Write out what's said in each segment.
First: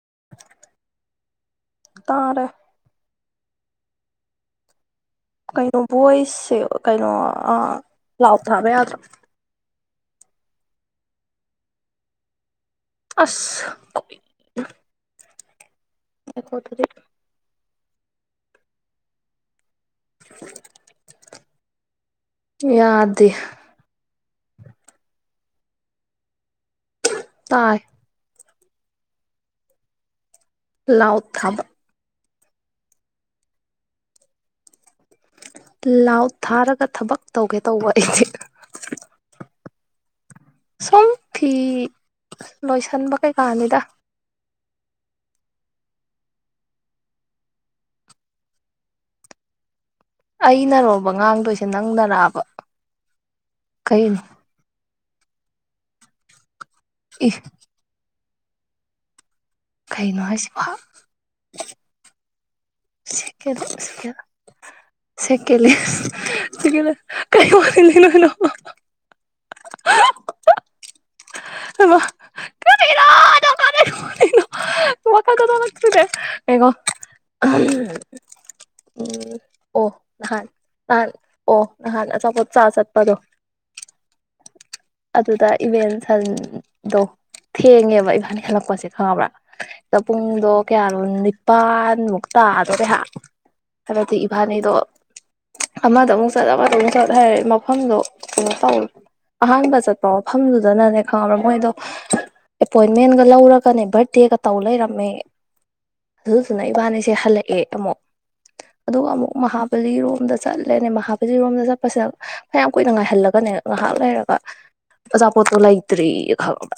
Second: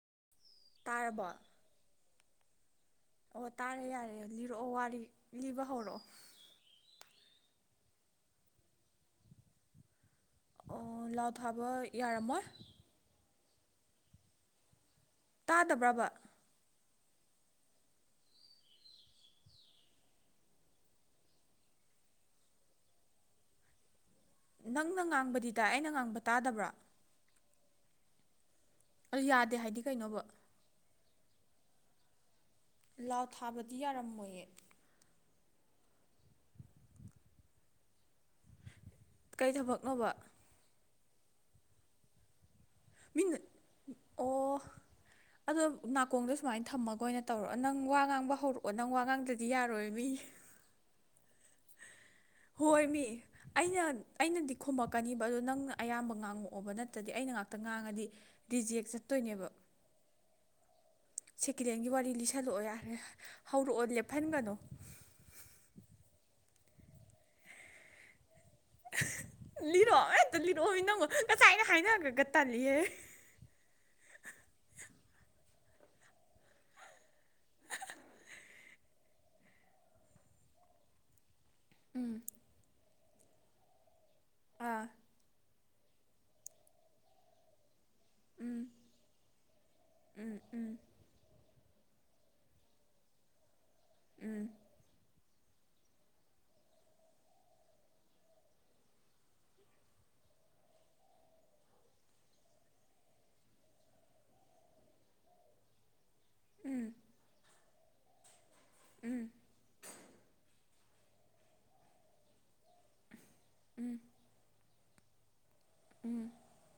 [inaudible] ꯇꯥꯔꯕꯣ ꯇꯥꯔꯦ ꯑꯣ ꯇꯥꯔꯦ ꯌꯥꯔꯦ ꯂꯤꯔꯛꯑꯣ ꯋꯥꯔꯤ ꯂꯤꯕ ꯀꯩꯅꯣ ꯍꯧꯔꯛꯑꯣ ꯚꯣꯏꯁꯁꯦ ꯀꯩꯅꯣ ꯑꯥ ꯂꯥꯎ ꯊꯥꯕ ꯌꯥꯗꯔꯣ ꯂꯥꯎ ꯊꯥꯕ ꯌꯥꯔꯝꯃꯣꯏ ꯑꯁ ꯇꯥ ꯑꯩꯐꯔ ꯄꯣꯠꯇꯗꯤ [inaudible] ꯌꯥꯗꯦ ꯅꯪꯅ ꯉꯥꯡꯕꯗꯤ ꯇꯥꯏ ꯑꯩꯅ ꯉꯥꯡꯕꯗꯤ ꯇꯥꯗꯕ꯭ꯔꯥ ꯇꯥꯏ ꯑ ꯌꯥꯗꯦ ꯍꯥꯏꯗꯤ ꯀꯩꯅꯣꯕ ꯥꯂꯥꯎꯗ ꯊꯥꯕ ꯂꯥꯎ ꯊꯥꯕꯗꯤ ꯌꯥꯔꯝꯃꯣꯏꯌꯦ ꯂꯥꯎꯗ ꯊꯥꯔꯒ ꯊꯕꯛ ꯇꯧꯒꯦ ꯇꯧꯕ ꯑꯩꯁꯦ ꯀꯩ ꯊꯕꯛꯅꯣꯕ ꯁꯨꯝ ꯐꯤ ꯂꯣꯏꯁꯟꯕ ꯃꯤꯅ ꯀꯩꯀꯥꯅꯤꯗ ꯑꯣ ꯑꯗꯣ ꯅꯥꯀꯣꯡꯗ ꯁꯨꯃꯥꯏꯅ ꯊꯝꯃꯒ ꯑꯣꯏꯅ ꯇꯧꯔꯣ ꯅꯪ ꯋꯥ ꯉꯥꯡꯕ ꯍꯧꯔꯛꯑꯣ ꯅꯪ ꯋꯥ ꯉꯥꯡꯗ꯭ꯔꯗꯤ ꯌꯥꯔꯣꯏ ꯃꯤ ꯑꯩꯅꯔꯣ ꯋꯥ ꯉꯥꯡꯗꯣꯏꯁꯦ ꯅꯪꯅ ꯍꯣꯏ ꯃꯤ ꯑꯩꯅ ꯑꯩꯅꯗꯤ ꯈꯨꯝꯃꯛꯀꯅꯤ ꯑꯗꯨ ꯅꯪꯅ ꯑꯌꯥꯝꯕ ꯉꯥꯡꯉꯛꯑꯣ ꯑꯣꯕ ꯅꯠꯇꯗꯤ ꯏ ꯑꯩꯅ ꯉꯥꯛꯇ ꯉꯥꯡꯉꯗꯤ ꯔꯤꯖꯦꯛ ꯆꯠꯇꯣꯏꯅꯦꯕ ꯀꯩꯅꯣ ꯍꯥꯏꯁꯤꯕꯣ ꯁꯦꯀꯦꯟ ꯍꯦꯟꯒꯤ ꯋꯥꯔꯤ ꯂꯤꯁꯜꯂꯛꯑꯣ ꯌꯥꯔꯦ ꯁꯦꯀꯦꯜꯍꯦꯟ ꯍꯧꯔꯛꯑꯣ ꯂꯦꯞꯍꯟꯒꯅꯣ ꯁꯦꯀꯦꯜ ꯁꯦꯀꯦꯜꯍꯦꯟ [unintelligible] [inaudible] ꯂꯤꯔꯛꯑꯣ ꯑꯩ ꯑꯝꯇ ꯂꯤꯔꯛꯑꯣꯃꯤ ꯅꯪꯕꯣ ꯉꯁꯥꯏꯅ ꯍꯥꯏꯅꯒ꯭ꯔꯒ ꯇꯜꯂꯤꯍꯦ ꯈꯪꯗꯦ ꯌꯦꯉꯣ ꯎꯝ ꯑꯣ ꯉꯥꯍꯟ ꯑꯣ ꯉꯍꯥꯟ ꯎꯝ ꯑꯆꯥꯄꯣꯠ ꯆꯥꯕ ꯆꯠꯄ ꯄꯗꯣ ꯑꯥ ꯑꯗꯨꯗ ꯏꯃꯦꯜ ꯁꯟ ꯗꯣ ꯊꯦꯡꯉꯦ ꯏꯕꯅꯤ ꯎꯝ ꯍꯜꯂꯛꯄꯁꯦ ꯈꯪꯉꯕ꯭ꯔ ꯎꯝ ꯄꯨꯡꯗꯣ ꯎꯝ ꯀꯌꯥꯅꯣ ꯅꯤꯞ ꯄꯥꯥꯟꯃꯨꯛ ꯇꯗꯧꯔꯦ ꯍꯥ ꯍꯥꯏꯕꯗꯤ ꯎꯝ ꯏꯕꯥꯟꯅꯤꯗꯣ ꯑꯃꯗ ꯑꯃꯨꯛ ꯆꯠ ꯑꯃꯗ ꯑꯃꯨꯛ ꯆꯠ ꯍꯥꯏꯔꯦ ꯃꯐꯝꯗꯣ ꯀꯩꯅꯣꯇꯧ ꯑꯍꯥꯟꯕ ꯆꯠꯄ ꯃꯐꯝꯗꯨꯗꯅꯅꯦ ꯈꯪꯉꯕ꯭ꯔ ꯃꯣꯏꯗꯣ ꯑꯦꯄꯣꯏꯟꯃꯦꯟꯒ ꯂꯧꯔꯒꯅꯦ ꯕꯔꯗꯦꯒ ꯇꯧ ꯂꯩꯔꯝꯃꯦ ꯗꯨꯗꯨꯅ ꯎꯝ ꯏꯕꯟꯅꯤꯁꯦ ꯍꯜꯂꯛꯑꯦ ꯑꯃꯨꯛ ꯑꯗꯨꯒ ꯑꯃꯨꯛ ꯃꯍꯥꯕꯂꯤꯔꯣꯝꯗ ꯆꯠꯂꯦ ꯃꯍꯥꯕ꯭ꯂꯤꯔꯣꯝ ꯆꯠꯄꯁꯤꯅ ꯐꯅꯌꯥꯝ ꯀꯨꯏꯅ ꯉꯥꯏꯍꯜꯂ ꯒꯅꯦ ꯉꯥꯏꯍꯥꯛ ꯂꯩꯔꯒ ꯑꯆꯥ ꯄꯣꯠꯇꯣ ꯂꯩꯇ꯭ꯔꯦꯌꯦ ꯈꯪꯉꯕ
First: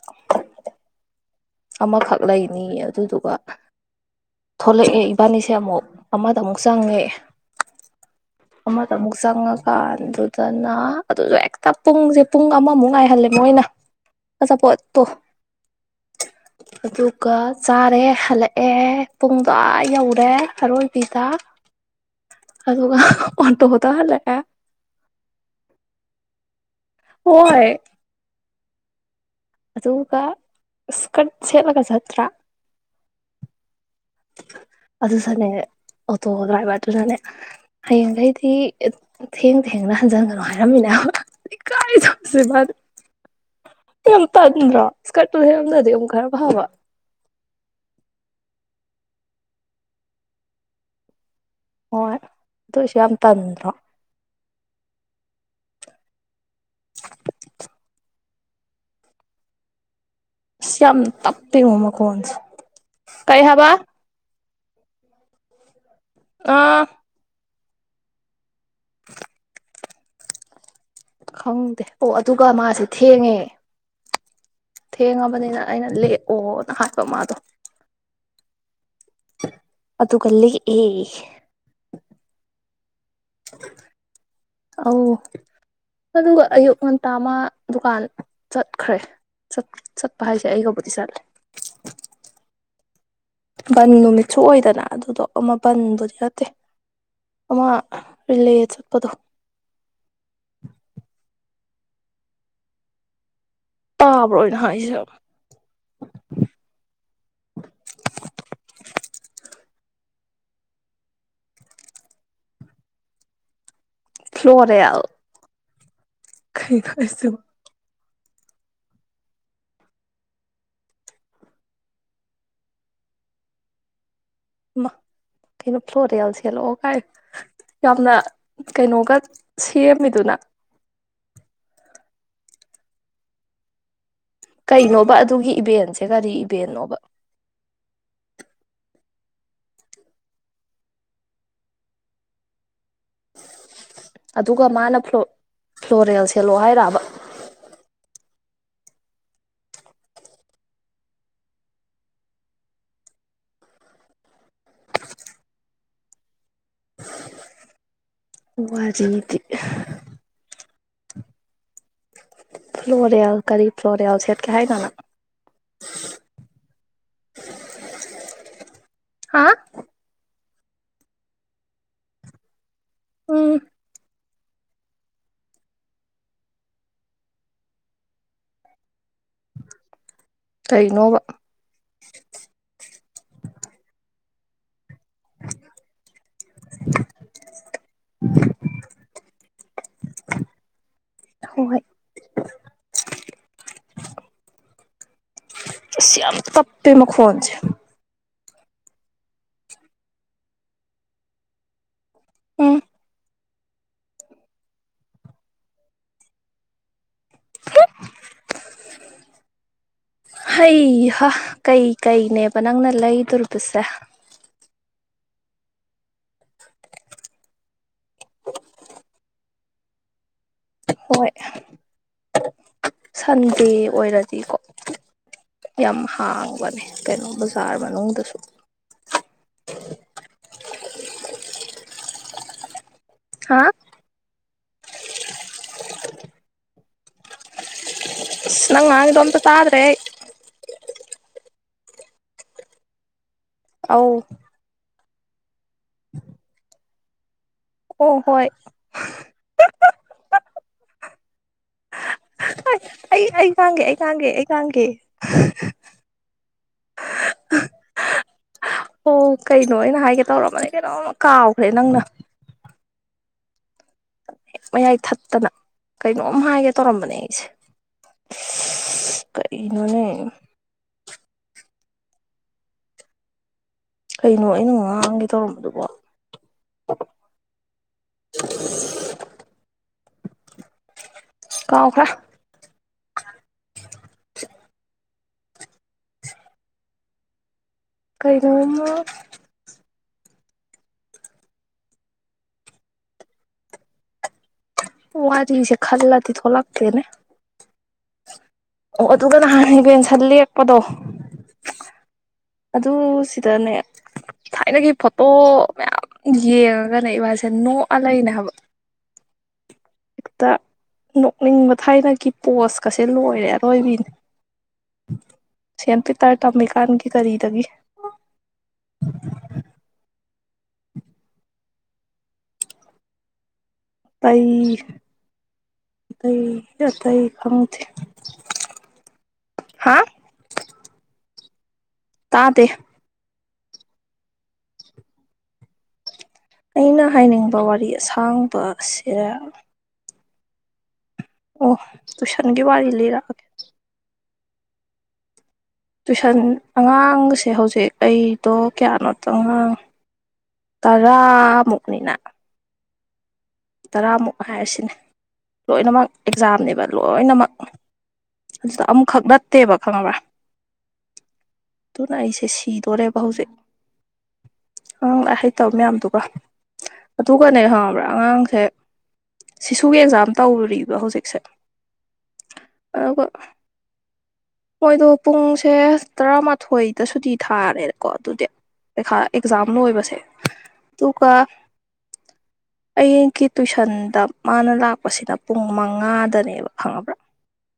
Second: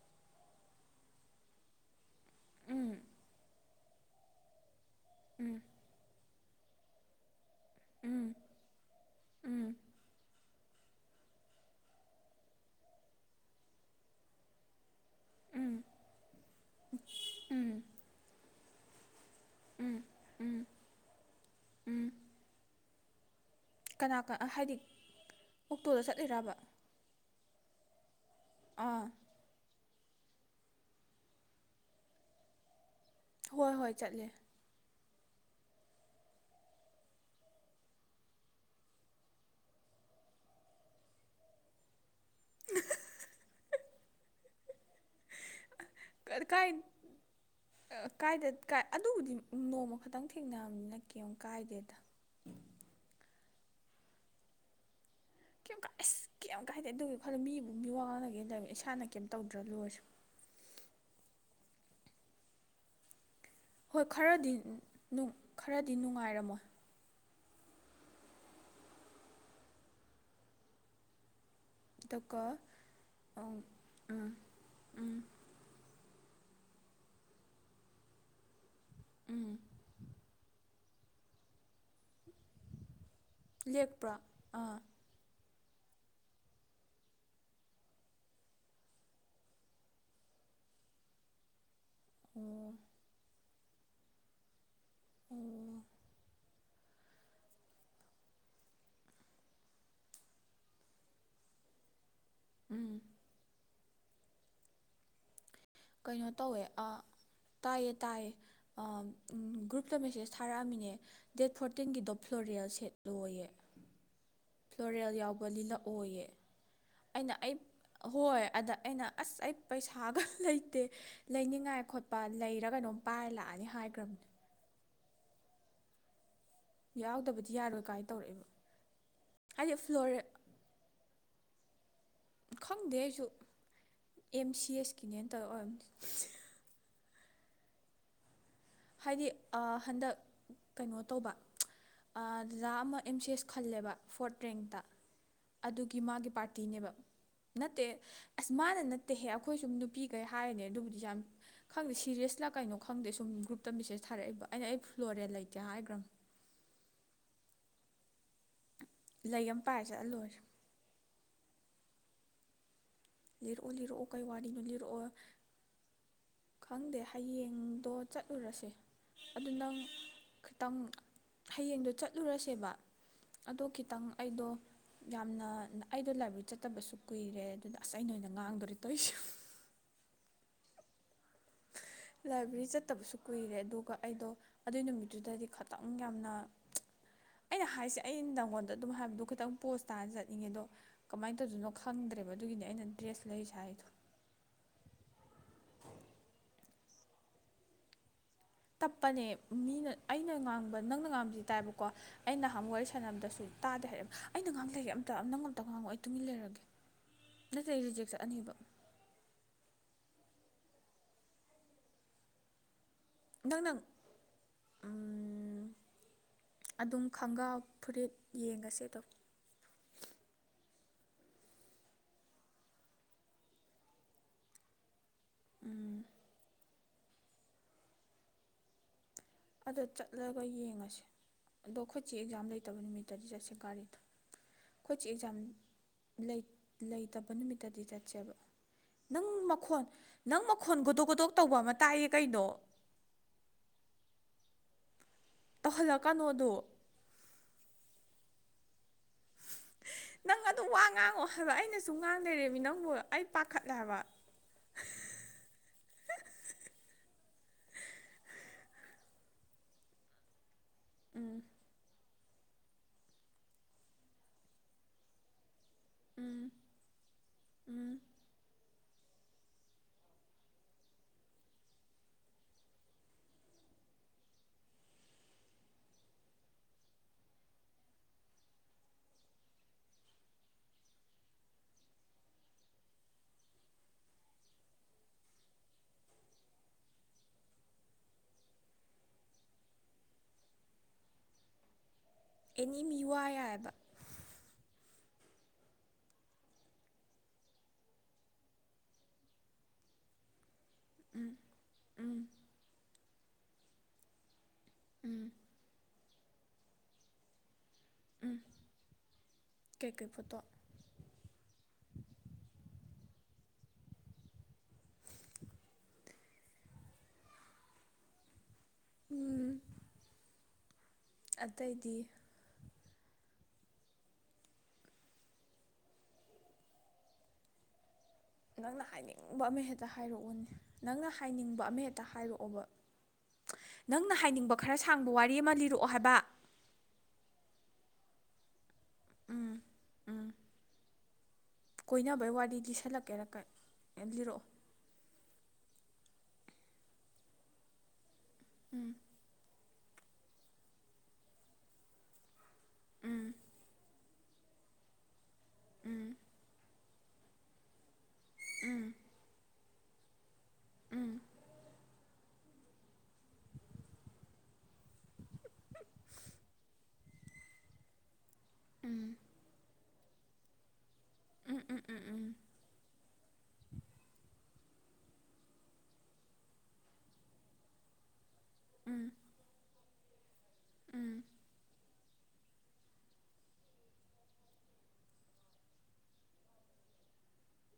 ꯑꯃꯈꯛ ꯂꯩꯅꯤ ꯑꯗꯨꯗꯨꯒ ꯊꯣꯛꯂꯛꯑꯦ ꯕꯥꯟꯅꯤꯁꯦ ꯑꯃꯨꯛ ꯑꯃ ꯇ ꯑꯃꯨꯛ ꯆꯪꯉꯦ ꯎꯝ ꯑꯃ ꯗ ꯃꯨꯛ ꯎꯝ ꯆꯪꯉꯒ ꯗꯅ ꯑꯗꯨꯁꯨ ꯍꯦꯛꯇ ꯄꯨꯡꯁꯦ ꯄꯨꯡ ꯑꯃꯃꯨꯛ ꯉꯥꯏꯍꯜꯂꯦ ꯃꯣꯏꯅ ꯑꯆꯥꯄꯣꯠ ꯄꯣ ꯑꯗꯨꯒ ꯎꯝ ꯆꯥꯔꯦ ꯍꯜꯂꯛ ꯑꯦ ꯄꯨꯡꯗ ꯑꯥ ꯌꯧ ꯑꯔꯣꯏꯕꯤꯗ ꯑꯗꯨꯒ ꯑꯣꯇꯣꯗ ꯀꯅꯥ ꯀ ꯍꯜꯂꯛꯑꯦ ꯍꯥꯏꯗꯤ ꯑꯣꯛꯇꯣꯗ ꯆꯠꯂꯤꯔꯕ ꯍꯣꯏ ꯑꯥ ꯑꯗꯨꯒ ꯏꯁꯀꯔꯠ ꯁꯦꯠꯂꯒ ꯆꯠꯇ꯭ꯔꯥ ꯍꯣꯏ ꯍꯣꯏ ꯆꯠꯂꯦ ꯑꯗꯨ ꯁꯟꯅꯦ ꯑꯣꯇꯣ ꯗ꯭ꯔꯥꯏꯚꯔꯗꯨꯅꯅꯦ ꯍꯌꯦꯡꯈꯩꯗꯤ ꯊꯦꯡ ꯊꯦꯡꯅ ꯍꯟꯖꯤꯟꯒꯅꯨ ꯍꯥꯏꯔꯝꯃꯤꯅꯦ ꯍꯥꯏꯕ ꯏꯀꯥꯏꯖꯝꯁꯤ ꯏꯕꯥꯟꯅꯤ ꯌꯥꯝ ꯇꯟꯗ꯭ꯔꯣ ꯁ꯭ꯀꯔꯠꯇꯣ ꯂꯩꯔꯝꯗ꯭ꯔꯗꯤ ꯑꯃꯨꯛ ꯈꯔ ꯐꯕ ꯀꯥꯏ ꯀꯥꯏꯗ ꯀꯥꯏ ꯑꯗꯨꯕꯨꯗꯤ ꯅꯣꯡꯃ ꯈꯛꯇꯪ ꯊꯦꯡꯅꯕꯅꯤꯅ ꯀꯦꯝ ꯍꯣꯏ ꯑꯗꯣꯏꯁꯨ ꯌꯥꯝ ꯇꯟꯗ꯭ꯔꯣ ꯀꯩꯝꯀꯥꯏ ꯑꯁ ꯀꯩꯝ ꯀꯥꯏꯗꯦ ꯑꯗꯨꯒꯤ ꯈꯜꯂ ꯃꯤꯕꯨ ꯃꯤꯋꯥ ꯉꯥꯡꯅꯒꯦꯅ ꯏꯁꯥꯅ ꯀꯦꯝ ꯇꯧꯗ꯭ꯔ ꯂꯣꯏꯔꯦ ꯑꯁ ꯌꯥꯝ ꯇꯞꯄꯦꯉꯣ ꯃꯈꯣꯟꯁꯦ ꯀꯩ ꯍꯥꯏꯕ ꯍꯣꯏ ꯈꯔꯗꯤ ꯈꯔ ꯗꯤ ꯅꯨꯡꯉꯥꯏꯔꯝꯃꯣꯏ ꯑꯥ [inaudible] ꯈꯪ ꯑꯣ ꯑꯗꯨꯒ ꯃꯥꯁꯦ ꯊꯦꯡꯉꯦ ꯎꯝ ꯎꯝ ꯎꯝ ꯊꯦꯡꯉꯕꯅꯤꯅ ꯑꯩꯅ ꯂꯦꯛ ꯑꯣ ꯅ ꯍꯥꯏꯕ ꯃꯥꯗꯣ ꯎꯝ ꯑꯗꯨ ꯀꯂꯦꯛ ꯑꯦ ꯂꯦꯛꯄ꯭ꯔꯥ ꯑꯥ ꯑꯧ ꯑꯗꯨꯒ ꯑꯌꯨꯛ ꯉꯟꯇ ꯃ ꯗꯨꯀꯥꯟ ꯆꯠꯈ꯭ꯔꯦ ꯆꯠꯄ ꯍꯥꯏꯁꯦ ꯑꯩꯒꯕꯨꯗꯤ ꯆꯠꯂꯦ ꯑꯣ ꯕꯟ ꯅꯨꯃꯤꯠꯁꯨ ꯑꯣꯏꯗꯅ ꯑꯗꯨꯗꯣ ꯑꯣ ꯃꯥꯄꯟꯕꯨꯗꯤ ꯅꯠꯇꯦ ꯑꯃ ꯔꯤꯂꯦ ꯆꯠꯄꯗꯣ ꯎꯝ ꯇꯥꯕ꯭ꯔꯣ ꯑꯩꯅ ꯍꯥꯏꯁꯦ ꯀꯩꯅꯣ ꯇꯧꯋꯦ ꯑꯥ ꯇꯥꯏꯌꯦ ꯇꯥꯏꯌꯦ ꯑꯥ ꯎꯝ ꯒ꯭ꯔꯨꯞꯇ ꯃꯦꯁꯦꯁ ꯊꯥꯔꯛꯑꯃꯤꯅꯦ ꯗꯦꯠ ꯐꯣꯔꯇꯤꯟꯒꯤꯗꯣ ꯐ꯭ꯂꯣꯔꯦꯜ ꯁꯦꯠꯂꯣꯌꯦ ꯐ꯭ꯂꯣꯔꯦꯜ ꯌꯥꯎꯕ ꯂꯤꯅꯛ ꯑꯣꯏꯌꯦ ꯀꯩꯅꯣ ꯍꯥꯏꯁꯤ ꯑꯩꯅ ꯑꯩ ꯍꯣꯏ ꯑꯗ ꯑꯩꯅ ꯑꯁ ꯑꯩ ꯄꯩꯁꯥꯒ ꯂꯩ ꯇꯦ ꯂꯩꯅꯤꯡꯉꯥꯏ ꯈꯣꯠꯄ ꯂꯩꯔ ꯒꯩꯅꯣꯝ ꯄꯥꯏꯔ ꯂꯥꯛꯑꯅꯤ ꯍꯥꯏꯒ꯭ꯔꯝꯅꯦ ꯃ ꯀꯩꯅꯣ ꯐ꯭ꯂꯣꯗ ꯌꯥꯎꯁꯤ ꯍꯦꯜꯂꯛꯑꯣꯒꯥꯏ ꯌꯥꯎꯗꯕꯗꯤ ꯌꯥꯔꯣꯏ ꯀꯥꯏꯅ ꯌꯥꯝꯅ ꯇꯧꯔꯛꯑꯦꯕ ꯀꯩꯅꯣꯒ ꯍꯥꯏꯗꯤ ꯐ꯭ꯂꯣꯔꯦꯜ ꯁꯦꯝꯃꯤꯗꯨꯅ ꯈꯪꯗꯦ ꯑꯩꯁꯨ ꯑꯦꯝ ꯁꯤ ꯀꯩꯅꯣꯕ ꯑꯦꯁꯀꯤꯅꯦꯅ ꯇꯧꯔ ꯑꯗꯨꯒꯤ ꯑꯣꯏꯔꯝꯅꯤ ꯏꯚꯦꯟꯁꯦ ꯀꯔꯤ ꯏꯚꯦꯟꯅꯣꯕ ꯍꯥꯏꯗꯤ ꯑ ꯍꯟꯗꯛ ꯀꯩꯅꯣ ꯇꯧꯕ ꯑ ꯗꯗꯥ ꯑꯃ ꯑꯦꯝ ꯁꯤ ꯑꯦꯁ ꯈꯜꯂꯦꯕ ꯐꯣꯔꯠ ꯑꯗꯨꯒ ꯔꯦꯡꯇ ꯃꯥꯅ ꯐ꯭ꯂꯣ ꯑꯗꯨꯒꯤ ꯐ꯭ꯂꯣꯔꯦꯜ ꯃꯥꯒꯤ ꯁꯦꯠꯂꯣ ꯄꯥꯔꯇꯤꯅꯦꯕ ꯍꯥꯏꯔꯕ ꯅꯠꯇꯦ ꯑꯁ ꯃꯥꯅ ꯅꯠꯇꯦꯍꯦ ꯑꯩꯈꯣꯏ ꯁꯨꯝ ꯅꯨꯄꯤꯈꯩ ꯍꯥꯏꯔꯤꯅꯦ ꯑꯗꯨꯕꯨꯗꯤ ꯌꯥꯝ ꯈꯪꯗꯦ ꯁꯤꯔꯤꯌꯦꯁꯂ ꯀꯩꯅꯣ ꯈꯪꯗꯦ ꯁꯨꯝ ꯒ꯭ꯔꯨꯞ ꯇ ꯃꯦꯁꯦꯁ ꯊꯥꯔꯛꯏꯕ ꯑꯩꯅ ꯑꯩ ꯐ꯭ꯂꯣꯔꯦꯜ ꯂꯩꯇꯦ ꯍꯥꯏꯒ꯭ꯔꯝ ꯋꯥꯖꯅꯤꯗꯤ ꯂꯩ ꯑꯃ ꯄꯥꯏꯔ ꯆꯠꯂ ꯂꯣꯏꯔꯦ [inaudible] ꯀꯔꯤ ꯂꯤꯔꯛꯑꯣ ꯂꯤꯔꯛꯑꯣ ꯐ꯭ꯂꯣꯔꯦꯜ ꯀꯩ ꯁꯦꯠꯀꯦ ꯋꯥꯔꯤꯅꯣ ꯍꯥꯏꯅꯣ ꯅꯪ ꯂꯤꯔꯛꯑꯣ ꯈꯪꯗꯦ ꯍꯌꯦꯡꯗꯣ ꯆꯠꯂꯨꯔꯁꯦ ꯍꯥ ꯑꯗꯨ ꯅꯪ ꯈꯤꯇꯪ ꯍꯌꯦꯡꯗꯣ ꯆꯠꯂꯨꯔꯁꯦꯕ ꯎꯝ ꯑꯗꯣ ꯈꯤꯇꯪ ꯑꯩꯗꯣ ꯌꯥꯝꯅ ꯑꯩꯗꯣ ꯂꯥꯏꯕ꯭ꯔꯦꯔꯤ ꯆꯠꯇꯕꯁꯨ ꯀꯨꯏꯔꯦ ꯑꯗꯨꯗ ꯑꯁ ꯑꯩꯅ ꯑꯣꯏꯅ ꯉꯥꯡꯗꯣꯔꯦ ꯇꯧꯁꯩ ꯀꯩꯅꯣꯕ ꯂꯥꯏꯕ꯭ꯔꯦꯔꯤ ꯆꯠꯇꯕꯁꯨ ꯀꯨꯏꯔꯦ ꯑꯗꯨꯒ ꯑꯩꯗꯣ ꯑꯗꯨꯏ ꯅꯨꯃꯤꯠ ꯑꯗꯨꯗꯗꯤ ꯈꯇꯪ ꯌꯥꯝꯅ ꯑꯩꯅ ꯍꯥꯏꯁꯦ ꯑꯩꯅ ꯅꯪꯉꯣꯟꯗ ꯑꯗꯨꯝ ꯍꯥꯏꯕꯗꯣ ꯈꯇꯪ ꯄꯣꯁ ꯇꯥꯅ ꯆꯠꯅꯤꯡꯉꯦꯗꯣ ꯀꯃꯥꯏ ꯇꯧꯗꯣꯏꯅꯣ ꯍꯣꯏ ꯈꯪꯗ꯭ꯔꯦꯕ ꯑꯗꯨꯒꯤꯅꯦ ꯑꯩꯅ ꯗ꯭ꯔꯦꯁ ꯂꯩꯔꯨꯁꯦ ꯍꯥꯏꯗꯣ ꯑꯁ ꯌꯥꯝ ꯇꯞꯄꯦ ꯃꯈꯣꯟꯁꯦ ꯇꯞꯄꯅꯦ ꯃꯤꯅ ꯑꯩꯅ ꯉꯥꯡꯕ ꯅꯪꯅ ꯉꯥꯡꯕꯁꯤ ꯇꯥꯏꯕꯀꯣ ꯑꯩ ꯅꯍꯥꯟ ꯎꯝ ꯋꯥꯔꯤ ꯁꯥꯟꯅꯕꯗꯁꯨ ꯇꯥꯗꯦ ꯍꯥꯏꯔꯦꯕ ꯑꯩꯅ ꯉꯥꯡ ꯂꯩꯔꯦ ꯑꯝꯇ ꯅꯪ ꯑꯝꯇ ꯉꯥꯡꯉꯣ ꯑꯩ ꯇꯨꯃꯤꯟ ꯂꯩꯔꯒꯦ ꯅꯠꯇ꯭ꯔꯗꯤ ꯔꯤꯖꯦꯛ ꯆꯠ ꯑꯅꯤꯕ ꯍꯩ ꯍ ꯀꯩ ꯀꯩꯅꯦꯕ ꯅꯪꯅ ꯂꯩꯗꯣꯔꯤꯄꯁꯦ ꯎ ꯑꯗꯨꯝ ꯈꯪꯒꯥꯎ ꯐꯨꯔꯤꯠ ꯌꯦꯡꯉꯁꯦ ꯗꯨꯝ ꯍꯣꯏ ꯁꯟꯗꯦ ꯑꯣꯏꯔꯗꯤꯀꯣ ꯌꯥꯝ ꯎꯝ ꯍꯥꯎꯕꯅꯦ ꯀꯩꯅꯣ ꯕꯖꯥꯔ ꯃꯅꯨꯡꯗꯁꯨ ꯑꯗꯣ ꯁꯤ ꯑꯦꯛꯖꯥꯝ ꯂꯩꯇꯕ ꯅꯨꯃꯤꯠ ꯗꯗꯤ ꯆꯠꯁꯦ ꯍꯥ ꯒꯥꯔꯤꯗꯣ ꯈꯣꯏꯆꯦ ꯑꯦꯛꯖꯥꯝ ꯂꯩ ꯂꯩꯇꯕ ꯅꯨꯃꯤꯠꯇꯗꯤ ꯆꯠ ꯁꯦꯕ ꯑꯁ ꯉꯥꯡꯉꯤꯗꯣ ꯅꯪ ꯑꯝꯇ ꯇꯥꯗ꯭ꯔꯦ ꯃꯈꯣꯟ ꯑꯩ ꯅꯪ ꯃꯈꯣꯟ ꯒꯣꯗꯣꯛ ꯒꯣꯗꯣꯛ ꯇꯧꯕ ꯑꯃ ꯇꯥꯏꯌꯦ ꯀꯩꯅꯣ ꯑꯧꯎ ꯇꯧꯍꯟꯂꯛꯀꯅꯣ ꯑꯗꯣ ꯑꯣ ꯍꯣꯏ ꯅꯪ ꯑꯗꯨꯝ ꯋꯥ ꯉꯥꯡꯉꯣ ꯍꯥꯏꯕ ꯑꯩꯅꯁꯨ ꯉꯥꯡ ꯂꯩꯔꯦꯃꯤ ꯅꯪꯕꯨ ꯑꯩ ꯑꯩ ꯄꯥꯈꯠꯂꯦ ꯈꯥꯡꯒꯦ ꯑꯩ ꯍꯥꯏꯕ ꯈꯥꯡꯒꯦ ꯑꯩ ꯈꯥꯡꯒꯦ ꯑꯣ ꯀꯩꯅꯣ ꯑꯩꯅ ꯍꯥꯏꯒꯦ ꯇꯧꯔꯝꯕꯅꯦ ꯀꯩꯅꯣꯝ ꯎꯝ ꯀꯥꯎꯈ꯭ꯔꯦ ꯅꯪꯅ ꯃꯌꯥꯏ ꯊꯠꯇꯅ ꯀꯩꯅꯣꯝ ꯎꯝ ꯍꯥꯏꯒꯦ ꯇꯧꯔꯝꯕꯅꯦ ꯑꯩꯁꯦ ꯎꯝ ꯀꯔꯤꯅꯣꯅꯦ ꯀꯩꯅꯣ ꯑꯩꯅ ꯉꯥꯡꯒꯦ ꯇꯧꯔꯝꯕꯗꯨꯕꯣ ꯀꯥꯎꯈ꯭ꯔꯦ ꯀꯩꯅꯣꯝꯃꯥ ꯑꯦꯅꯤ ꯃꯤꯋꯥ ꯌꯥꯏꯕ ꯋꯥꯔꯤꯁꯦ ꯈꯜꯂꯗꯤ ꯊꯣꯂꯛꯇꯦꯅꯦ ꯑꯣ ꯑꯗꯨ ꯑꯗꯨꯒ ꯅꯍꯥꯟ [inaudible] ꯄꯗꯣ ꯎꯝ ꯑꯗꯨ ꯁꯤꯠ ꯇꯥꯅꯦ ꯊꯥꯏꯅꯒꯤ ꯎꯝ ꯐꯣꯇꯣ ꯃꯌꯥꯝ ꯌꯦꯡꯉꯒꯅꯦ ꯏꯕꯅꯤꯁꯦ ꯅꯣꯛ ꯎꯝ ꯑꯥꯂꯩꯅꯦꯍꯥꯏꯕ ꯀꯩꯀꯩ ꯐꯣꯇꯣ ꯍꯦꯛꯇ ꯅꯣꯛꯅꯤꯡꯕ ꯊꯥꯏꯅꯒꯤ ꯄꯣꯁ ꯀꯁꯦ ꯗ ꯂꯣꯏꯔꯦ ꯑꯗꯣ ꯑꯩꯒꯤ ꯁꯦꯟ ꯄꯤꯇꯔ ꯇꯝꯃꯤꯀꯥꯟꯒꯤ ꯗꯦꯜꯂꯤꯗꯒꯤ ꯎꯝ ꯑꯇꯩꯗꯤ ꯑꯇꯩ ꯑꯇꯩ ꯑꯇꯩ ꯈꯪꯗꯦ ꯅꯪꯅ ꯍꯥꯏꯅꯤꯡꯕ ꯑꯃꯍꯦꯛꯇ ꯍꯥ ꯍꯥꯏꯔꯛꯑꯣꯅꯦ ꯅꯪꯅ ꯍꯥꯏꯅꯤꯡꯕ ꯑꯃ ꯍꯦꯛ ꯇ ꯍꯥꯏꯔꯛꯑꯣꯕ ꯇꯥꯗꯦ ꯅꯪꯅ ꯍꯥꯏꯅꯤꯡꯕ ꯈꯔ ꯁꯥꯡꯕ ꯋꯥꯔꯤ ꯑꯃ ꯂꯤꯔꯛꯑꯣ ꯍꯥꯏꯕ ꯑꯩꯅ ꯍꯥꯏꯅꯤꯡꯕ ꯋꯥꯔꯤ ꯑꯁꯥꯡꯕ ꯁꯤꯔꯥ ꯎꯝ ꯎꯝ ꯀꯣꯏꯅꯕꯩ ꯋꯥꯔꯤ ꯇꯨꯏꯁꯟꯒꯤ ꯂꯤꯁꯟꯂꯛꯀꯦꯔꯥ ꯂꯤꯔꯛꯑꯒꯦ ꯀꯩ ꯂꯤꯔꯛꯑꯣ ꯇꯨꯏꯁꯟ ꯑꯉꯥꯡꯁꯦ ꯍꯧꯖꯤꯛ ꯑꯩ ꯇꯣ ꯎꯝ ꯀꯌꯥꯅꯣꯇꯥ ꯉꯥꯡ ꯇꯔꯥ ꯃꯨꯛꯅꯤꯅ ꯎꯝ ꯇꯔꯥꯃꯨꯛ ꯍꯥꯏꯔꯁꯤꯅꯦ ꯂꯣꯏꯅꯃꯛ ꯎꯝ ꯑꯦꯛꯖꯥꯝꯅꯦꯕ ꯂꯣꯏꯅꯃꯛ ꯑꯗꯨꯁꯨ ꯎꯝ ꯑꯃꯨꯛꯈꯛ ꯅ ꯇꯦꯕ ꯈꯪꯉꯕ ꯎꯝ ꯑꯗꯨꯅ ꯑꯩꯁꯦ ꯁꯤꯗꯣꯔꯦꯕ ꯍꯧꯖꯤꯛ ꯑꯉꯥꯡ ꯂꯥꯏꯔꯤꯛ ꯍꯩꯇꯕ ꯃꯌꯥꯝꯗꯨꯒ ꯑꯗꯨꯒꯅꯦ ꯈꯪꯉꯕ꯭ꯔꯥ ꯑꯉꯥꯡ ꯑꯦ ꯎꯝ ꯁ ꯁꯨ ꯑꯦꯛꯖꯥꯝ ꯇꯧꯔꯨꯔꯤ ꯍꯧꯖꯤꯛꯁꯦ ꯎꯝ ꯎꯝ ꯎꯝ ꯑꯗꯨꯒ ꯃꯣꯏꯗꯣ ꯄꯨꯡꯁꯦ ꯇꯔꯥꯃꯥꯊꯣꯏꯗ ꯁꯨꯇꯤ ꯊꯥꯔꯦꯗꯀꯣ ꯑꯗꯨꯗꯤ ꯎꯝ ꯄꯩꯈꯥ ꯑꯦꯛꯖꯥꯝ ꯂꯣꯏꯕꯁꯦ ꯎꯝ ꯗꯨꯒ ꯑꯩꯒꯤ ꯇꯨꯏꯁꯟꯗ ꯃꯥꯅ ꯂꯥꯛꯄꯁꯤꯅ ꯄꯨꯡ ꯃꯉꯥꯗꯅꯦꯕ ꯈꯪꯉꯕ꯭ꯔꯥ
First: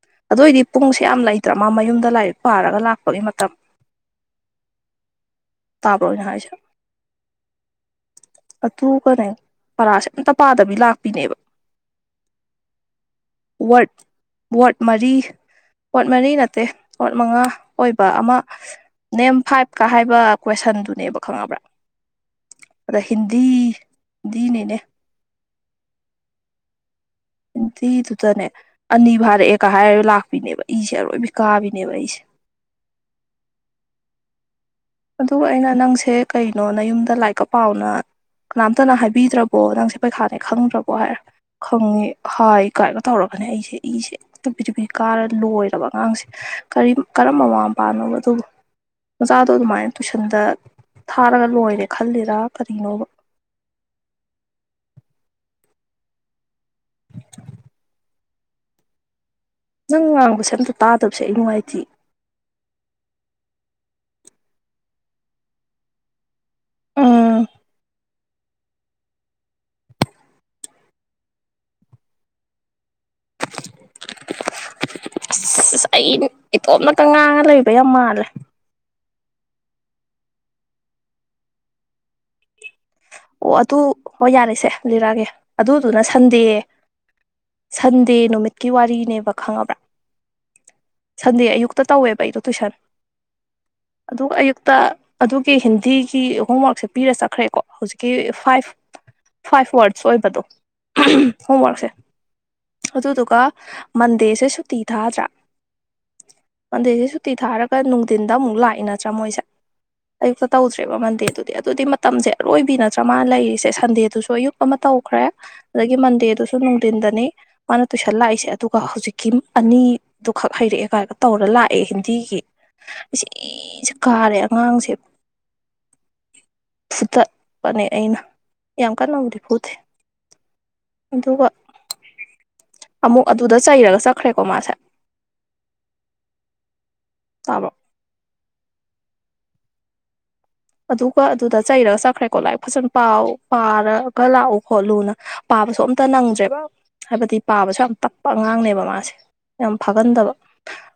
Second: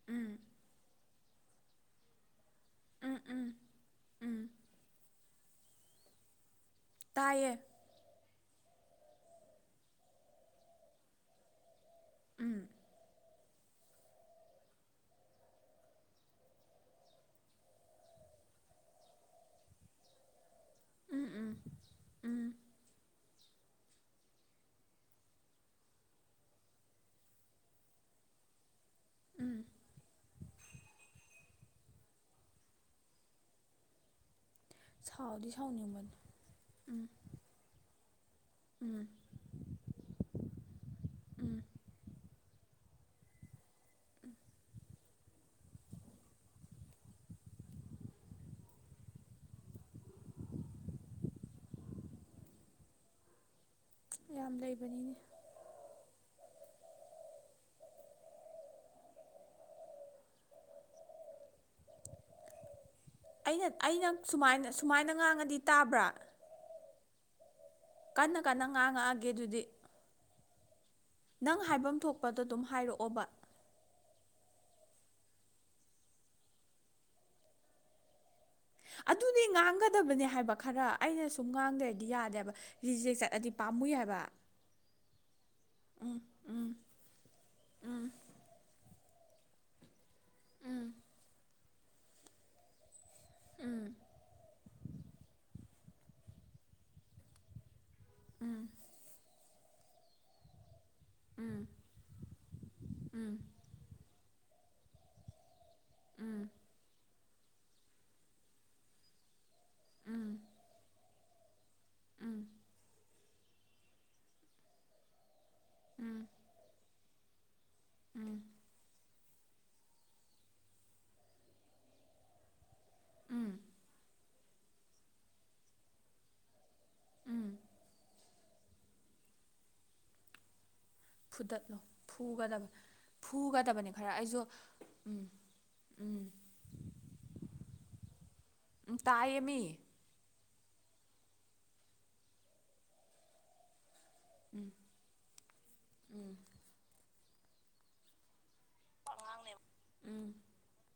ꯎꯝ ꯑꯗꯨ ꯑꯣꯏꯗꯤ ꯄꯨꯡꯁꯦ ꯌꯥꯝ ꯂꯩ ꯗ ꯃꯥ ꯃꯌꯨꯝꯗ ꯂꯥꯏꯔꯤꯛ ꯄꯥꯔꯒ ꯎꯝ ꯂꯥꯛꯄꯒꯤ ꯃꯇꯝ ꯎꯝ ꯎꯝ ꯇꯥꯕ꯭ꯔꯣ ꯑꯩꯅ ꯍꯥꯏꯁꯦ ꯇꯥꯏꯌꯦ ꯑꯗꯨꯒꯅꯦ ꯄꯔꯥꯁꯦ ꯑꯝꯇ ꯄꯥꯗꯕꯤ ꯂꯥꯛꯄꯤꯅꯦꯕ ꯎꯝ ꯋꯥꯔꯗ ꯋꯥꯔꯗ ꯃꯔꯤ ꯋꯥꯔꯗ ꯃꯔꯤ ꯅꯠꯇꯦ ꯄꯣꯠ ꯃꯉꯥ ꯑꯣꯏꯕ ꯑꯃ ꯅꯦꯝ ꯐꯥꯏꯕꯀ ꯍꯥꯏꯕ ꯀ꯭ꯋꯦꯁꯟꯗꯨꯅꯦꯕ ꯎꯝ ꯎꯝ ꯈꯪꯉꯕ꯭ꯔꯥ ꯎꯝ ꯑꯗꯩ ꯍꯤꯟꯗꯤꯤ ꯍꯤꯟꯗꯤ ꯅꯤꯅꯦ ꯍꯤꯟꯗꯤꯗꯨꯗꯅꯦ ꯑꯅꯤ ꯎꯝ ꯐꯥꯔꯛꯑꯦꯒ ꯍꯥꯏꯔ ꯂꯥꯛꯄꯤꯅꯦꯕ ꯏꯁꯦ ꯑꯔꯣꯏꯕꯤ ꯀꯥꯕꯤꯅꯦꯕ ꯑꯩꯁꯦ ꯑꯗꯨꯒ ꯁꯥꯎꯗꯤ ꯑꯩꯅ ꯅꯪꯁꯦ ꯁꯥꯎꯅꯤꯡꯕꯅꯤ ꯀꯩꯅꯣ ꯎꯝ ꯅꯌꯨꯝꯗ ꯂꯥꯏꯛꯀ ꯄꯥꯎꯅ ꯀꯅꯥꯝꯇꯅ ꯎꯝ ꯍꯥꯏꯕꯤꯗ꯭ꯔꯕꯣ ꯅꯪꯁꯦ ꯄꯩꯈꯥꯅꯦ ꯈꯪꯗ꯭ꯔꯕꯣ ꯍꯥꯏꯔ ꯎꯝ ꯈꯪꯉꯤ ꯍꯥꯏ ꯀꯥꯏꯔꯒ ꯇꯧꯔꯒꯅꯦ ꯑꯩꯁꯦ ꯏꯁꯦ ꯍꯦꯛꯇ ꯕꯤꯔꯤ ꯕꯤꯔꯤ ꯀꯥꯔ ꯂꯣꯏꯔꯕ ꯑꯉꯥꯡꯁꯦ ꯀꯔꯤ ꯀꯔꯝꯕ ꯃꯃꯥ ꯃꯄꯥꯅꯣꯕ ꯑꯗꯨꯕꯨ ꯃꯆꯥꯗꯣ ꯗꯣ ꯑꯗꯨꯃꯥꯏꯅ ꯇꯨꯏꯁꯟꯗ ꯊꯥꯔꯒ ꯂꯣꯏꯔꯦ ꯈꯜꯂꯤꯔꯥ ꯀꯔꯤꯅꯣꯕ ꯌꯥꯝ ꯂꯩꯕꯅꯤꯅꯦ [inaudible] ꯅꯪ ꯉꯥꯡꯕꯁꯦ ꯑꯝꯇ ꯇꯥꯗꯕꯁꯦ ꯑꯩ ꯅꯨꯡꯉꯥꯏꯇꯤꯌꯦ ꯑꯩꯅ ꯑꯩꯅ ꯁꯨꯃꯥꯏ ꯁꯨꯃꯥꯏꯅ ꯉꯥꯡꯉꯗꯤ ꯇꯥꯕ꯭ꯔꯥ ꯑꯥ ꯀꯟꯅ ꯀꯟꯅ ꯉꯥꯡꯉꯛꯑꯒꯦ ꯑꯗꯨꯗꯤ ꯅꯪ ꯍꯥꯏꯐꯝ ꯊꯣꯛꯄꯗꯣ ꯑꯗꯨꯝ ꯍꯥꯏꯔꯛꯑꯣꯕ ꯁ ꯑꯩ ꯏꯇꯣꯝꯅꯇ ꯉꯥꯡꯉ ꯂꯩꯕ ꯌꯥꯝꯅ ꯃꯥꯜꯂꯦ ꯑꯗꯨꯗꯤ ꯉꯥꯡꯒꯗꯕꯅꯦ ꯍꯥꯏꯕ ꯈꯔ ꯑꯩꯅ ꯁꯨꯝ ꯉꯥꯡ ꯂꯩꯔꯗꯤ ꯌꯥꯗꯦꯕ ꯔꯤꯖꯦꯛ ꯆꯠꯂꯗꯤ ꯑꯣ ꯑꯗꯨ ꯄꯥꯝꯃꯨꯏ ꯍꯥꯏꯕ ꯍꯣꯏ ꯌꯥꯔꯦꯁꯦ ꯂꯤꯔꯛꯑꯒꯦ ꯑꯗꯨꯗꯨꯅ ꯎꯝ ꯁꯟꯗꯦ ꯎꯝ ꯎꯝ ꯁꯟꯗꯦ ꯅꯨꯃꯤꯠꯀꯤ ꯋꯥꯔꯤꯅꯦ ꯕ ꯈꯪꯉꯕ꯭ꯔꯥ ꯎꯝ ꯁꯟꯗꯦ ꯑꯌꯨꯛꯇ ꯇꯧꯋꯦꯕ ꯑꯩꯗꯣ ꯇꯨꯏꯁꯟ ꯎꯝ ꯑꯗꯨ ꯑꯌꯨꯛꯇ ꯑꯗꯨꯒꯤ ꯍꯤꯟ ꯒꯤ ꯊ꯭ꯔꯤ ꯍꯣꯝꯋꯥꯛꯁꯦ ꯄꯤꯔ ꯆꯠꯈ꯭ꯔꯦꯀꯣ ꯍꯧꯖꯤꯛ ꯀ ꯐꯥꯏꯄ ꯎꯝ ꯐꯥꯏꯄ ꯋꯥꯔꯗ ꯑꯣꯏꯕꯗꯣ ꯎꯝ ꯍꯣꯝꯋꯥꯛꯁꯦ ꯎꯝ ꯑꯗꯨꯗꯨꯒ ꯃꯟꯗꯦꯁꯦ ꯇꯤ ꯊꯥꯗ꯭ꯔ ꯎꯝ ꯑꯗꯩꯗ ꯁꯨ ꯇꯤ ꯊꯥꯔꯒ ꯅꯨꯡꯗꯤꯟꯗ ꯑꯃꯨꯛ ꯂꯥꯛꯏ ꯅꯠꯇ꯭ꯔꯥ ꯃꯣꯏꯁꯦ ꯎꯝ ꯑꯌꯨꯛꯇ ꯇꯧꯗꯔ꯭ꯦꯕꯥ ꯃꯥꯟꯗꯦ ꯑꯗꯨ ꯑꯗ ꯑꯗꯨꯗꯤ ꯃꯇꯝꯁꯦ ꯎꯝ ꯑꯔꯣꯏꯕꯤꯅ ꯃ ꯂꯩꯔꯤꯁꯦ ꯁꯟꯗꯦꯗꯨꯁꯨ ꯑꯌꯨꯛ ꯑꯃ ꯇꯧꯈ꯭ꯔꯦ ꯑꯗꯒꯤ ꯃꯟꯗꯦ ꯗꯨꯁꯨ ꯅꯨꯡ ꯇꯤꯟꯗꯅꯤ ꯃꯥꯅ ꯎꯝ ꯎꯝ ꯇꯨꯁꯜꯂꯥꯛꯏꯁꯦ ꯑꯗꯨꯒ ꯍꯧꯖꯤꯛ ꯀꯤꯝ ꯑꯅꯤꯗꯨꯈꯛ ꯍꯩꯔꯛꯑꯦꯒꯥꯏꯒ ꯇꯧꯔ ꯂꯥꯛꯑꯦ ꯍꯤꯟꯗꯤꯒꯤ ꯎꯝ ꯏꯁꯨ ꯀꯥꯔꯦ ꯑꯉꯥꯡꯁꯦ ꯐꯨꯗꯥꯠ ꯎꯝ ꯑꯩꯅ ꯌꯥꯝ ꯀꯟꯅ ꯕꯨꯗꯤ ꯐꯨꯗꯦ ꯑꯗꯨꯒ ꯐꯨꯗꯠꯂꯣ ꯐꯨꯒꯗꯕ ꯑꯃꯨꯛ ꯑꯗꯨꯗ ꯐꯨꯒꯗꯕꯅꯤ ꯆꯩꯔꯒ ꯈꯔ ꯑꯩꯁꯨ ꯆꯠꯈ꯭ꯔꯦꯀꯣ ꯃꯥꯁꯦ ꯎꯝ ꯎꯝ ꯇꯕꯔꯣ ꯇꯥꯏꯌꯦꯃꯤ ꯑꯗꯨꯒ ꯑꯗꯨꯗ ꯆꯩꯔꯒ ꯆꯠꯈ꯭ꯔꯦꯀꯣ ꯂꯥꯏꯔꯤꯛ ꯐꯖꯟ ꯄꯥꯎ ꯄꯥꯔ ꯀ ꯂꯥꯛꯎ ꯎꯝ ꯈꯣꯠꯂꯨꯅ ꯄꯥꯕꯁꯨ ꯑꯝꯇ ꯎꯝ ꯅꯪꯗ꯭ꯔꯦꯕ ꯍꯥꯏꯕꯗꯤ ꯄꯥꯕꯁꯨ ꯌꯥꯝ ꯇꯞꯄ ꯑꯉꯥꯡꯅꯦꯕ ꯃꯥꯁꯦ ꯌꯥꯝ ꯐꯒꯥꯟꯗꯕ ꯎꯝ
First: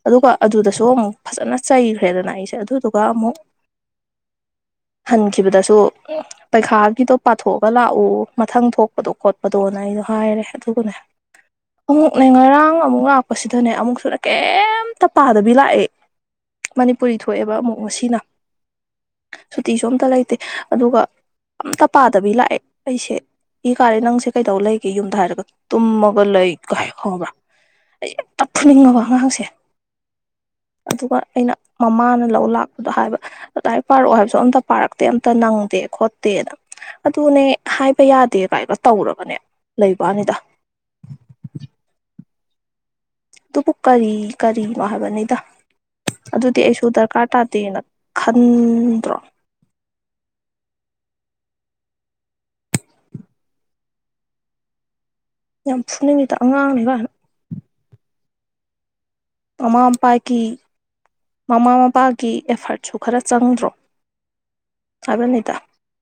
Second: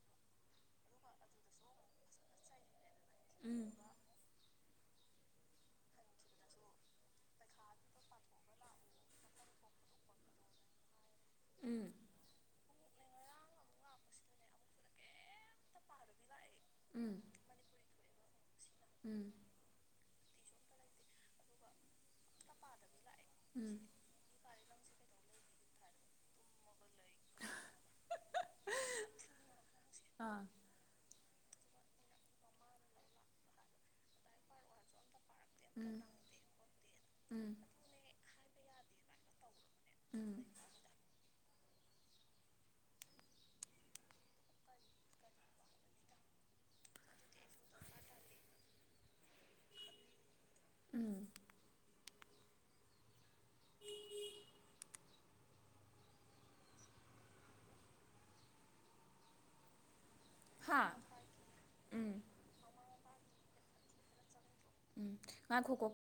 ꯑꯗꯨꯒ ꯑꯗꯨꯗꯁꯨ ꯑꯃꯨꯛ ꯐꯖꯅ ꯆꯩꯈ꯭ꯔꯦꯗꯅ ꯑꯩꯁꯦ ꯑꯗꯨ ꯇꯒ ꯑꯃꯨ ꯎꯝ ꯍꯟꯈꯤꯕꯗꯁꯨ ꯄꯩꯈꯥꯒꯤꯗꯣ ꯄꯥꯊꯣꯛꯑꯒ ꯂꯥꯛꯎ ꯃꯊꯪ ꯊꯣꯛꯄꯗꯣ ꯈꯣꯠꯄꯗꯣꯅ ꯑꯩꯗꯣꯅ ꯍꯥꯏꯔꯦ ꯑꯗꯨꯒꯅꯦ ꯎꯝ ꯑꯃꯨꯛꯅꯦ ꯉꯔꯥꯡ ꯑꯃꯨꯛ ꯂꯥꯀꯄꯥꯁꯤꯗꯅꯦ ꯑꯃꯨꯛꯁꯨꯅꯦ ꯀꯩꯝꯇ ꯄꯥꯗꯕꯤ ꯂꯥꯛꯑꯦ ꯃꯅꯤꯄꯨꯔꯤ ꯎꯝ ꯊꯣꯛꯑꯦꯕ ꯑꯃꯨꯛ ꯉꯁꯤꯅ ꯎꯝ ꯁꯨꯇꯤꯁꯨ ꯑꯝꯇ ꯂꯩꯇꯦ ꯑꯗꯨꯒ ꯑꯝꯇ ꯄꯥꯗꯕꯤ ꯂꯥꯛꯑꯦ ꯑꯩꯁꯦ ꯎꯝ ꯏꯀꯥꯔꯦ ꯅꯪꯁꯦ ꯀꯩꯗꯧ ꯂꯩꯒꯦ ꯌꯨꯝꯗ ꯍꯥꯏꯔꯒ ꯇꯨꯝꯃꯒ ꯂꯩ ꯀ ꯍꯥꯏ ꯈꯪꯕ꯭ꯔꯥ ꯑꯩ ꯑꯝꯇ ꯐꯨꯅꯤꯡꯉꯕ ꯑꯉꯥꯡꯁꯦ ꯑꯥ ꯑꯗꯨꯒ ꯑꯩꯅ ꯃꯃꯥꯅ ꯂꯧ ꯂꯥꯛꯄꯗꯣ ꯍꯥꯏꯕ ꯑꯗꯥꯢ ꯄꯥꯔꯛꯑꯣ ꯍꯥꯏꯕꯁꯨ ꯑꯝꯇ ꯄꯥꯔꯛꯇꯦ ꯑꯝ ꯇ ꯅꯪꯗꯦ ꯎꯝ ꯈꯣꯠꯇꯦꯅ ꯑꯗꯨꯅꯦ ꯎꯝ ꯍꯥꯏꯕ ꯌꯥꯗꯦ ꯚꯥꯏꯕ ꯇꯧꯔꯒꯅꯦ ꯂꯩꯕ ꯋꯥꯅꯤꯗ ꯎꯝ ꯑꯗꯨꯕꯨ ꯀꯔꯤ ꯀꯔꯤꯅꯣ ꯍꯥꯏꯕꯅꯤꯗ ꯑꯗꯨꯗꯤ ꯑꯩꯁꯨ ꯗꯔꯀꯥꯔ ꯇꯥꯗꯦꯅ ꯈꯟꯗ꯭ꯔꯣ ꯎꯝ ꯌꯥꯝ ꯐꯨꯅꯤꯡꯉꯤꯗ ꯑꯉꯥꯡꯅꯤꯀꯥꯏꯅ ꯃꯃꯥ ꯃꯄꯥꯏ ꯀꯤ ꯍꯥ ꯃꯃꯥ ꯎꯝ ꯃꯄꯥꯒꯤ ꯑꯦꯐꯔꯠ ꯁꯨ ꯈꯔ ꯆꯪꯗ꯭ꯔꯣ ꯎꯝ ꯍꯥꯏꯕꯅꯤꯗ ꯉꯥꯏꯈꯣꯀꯣ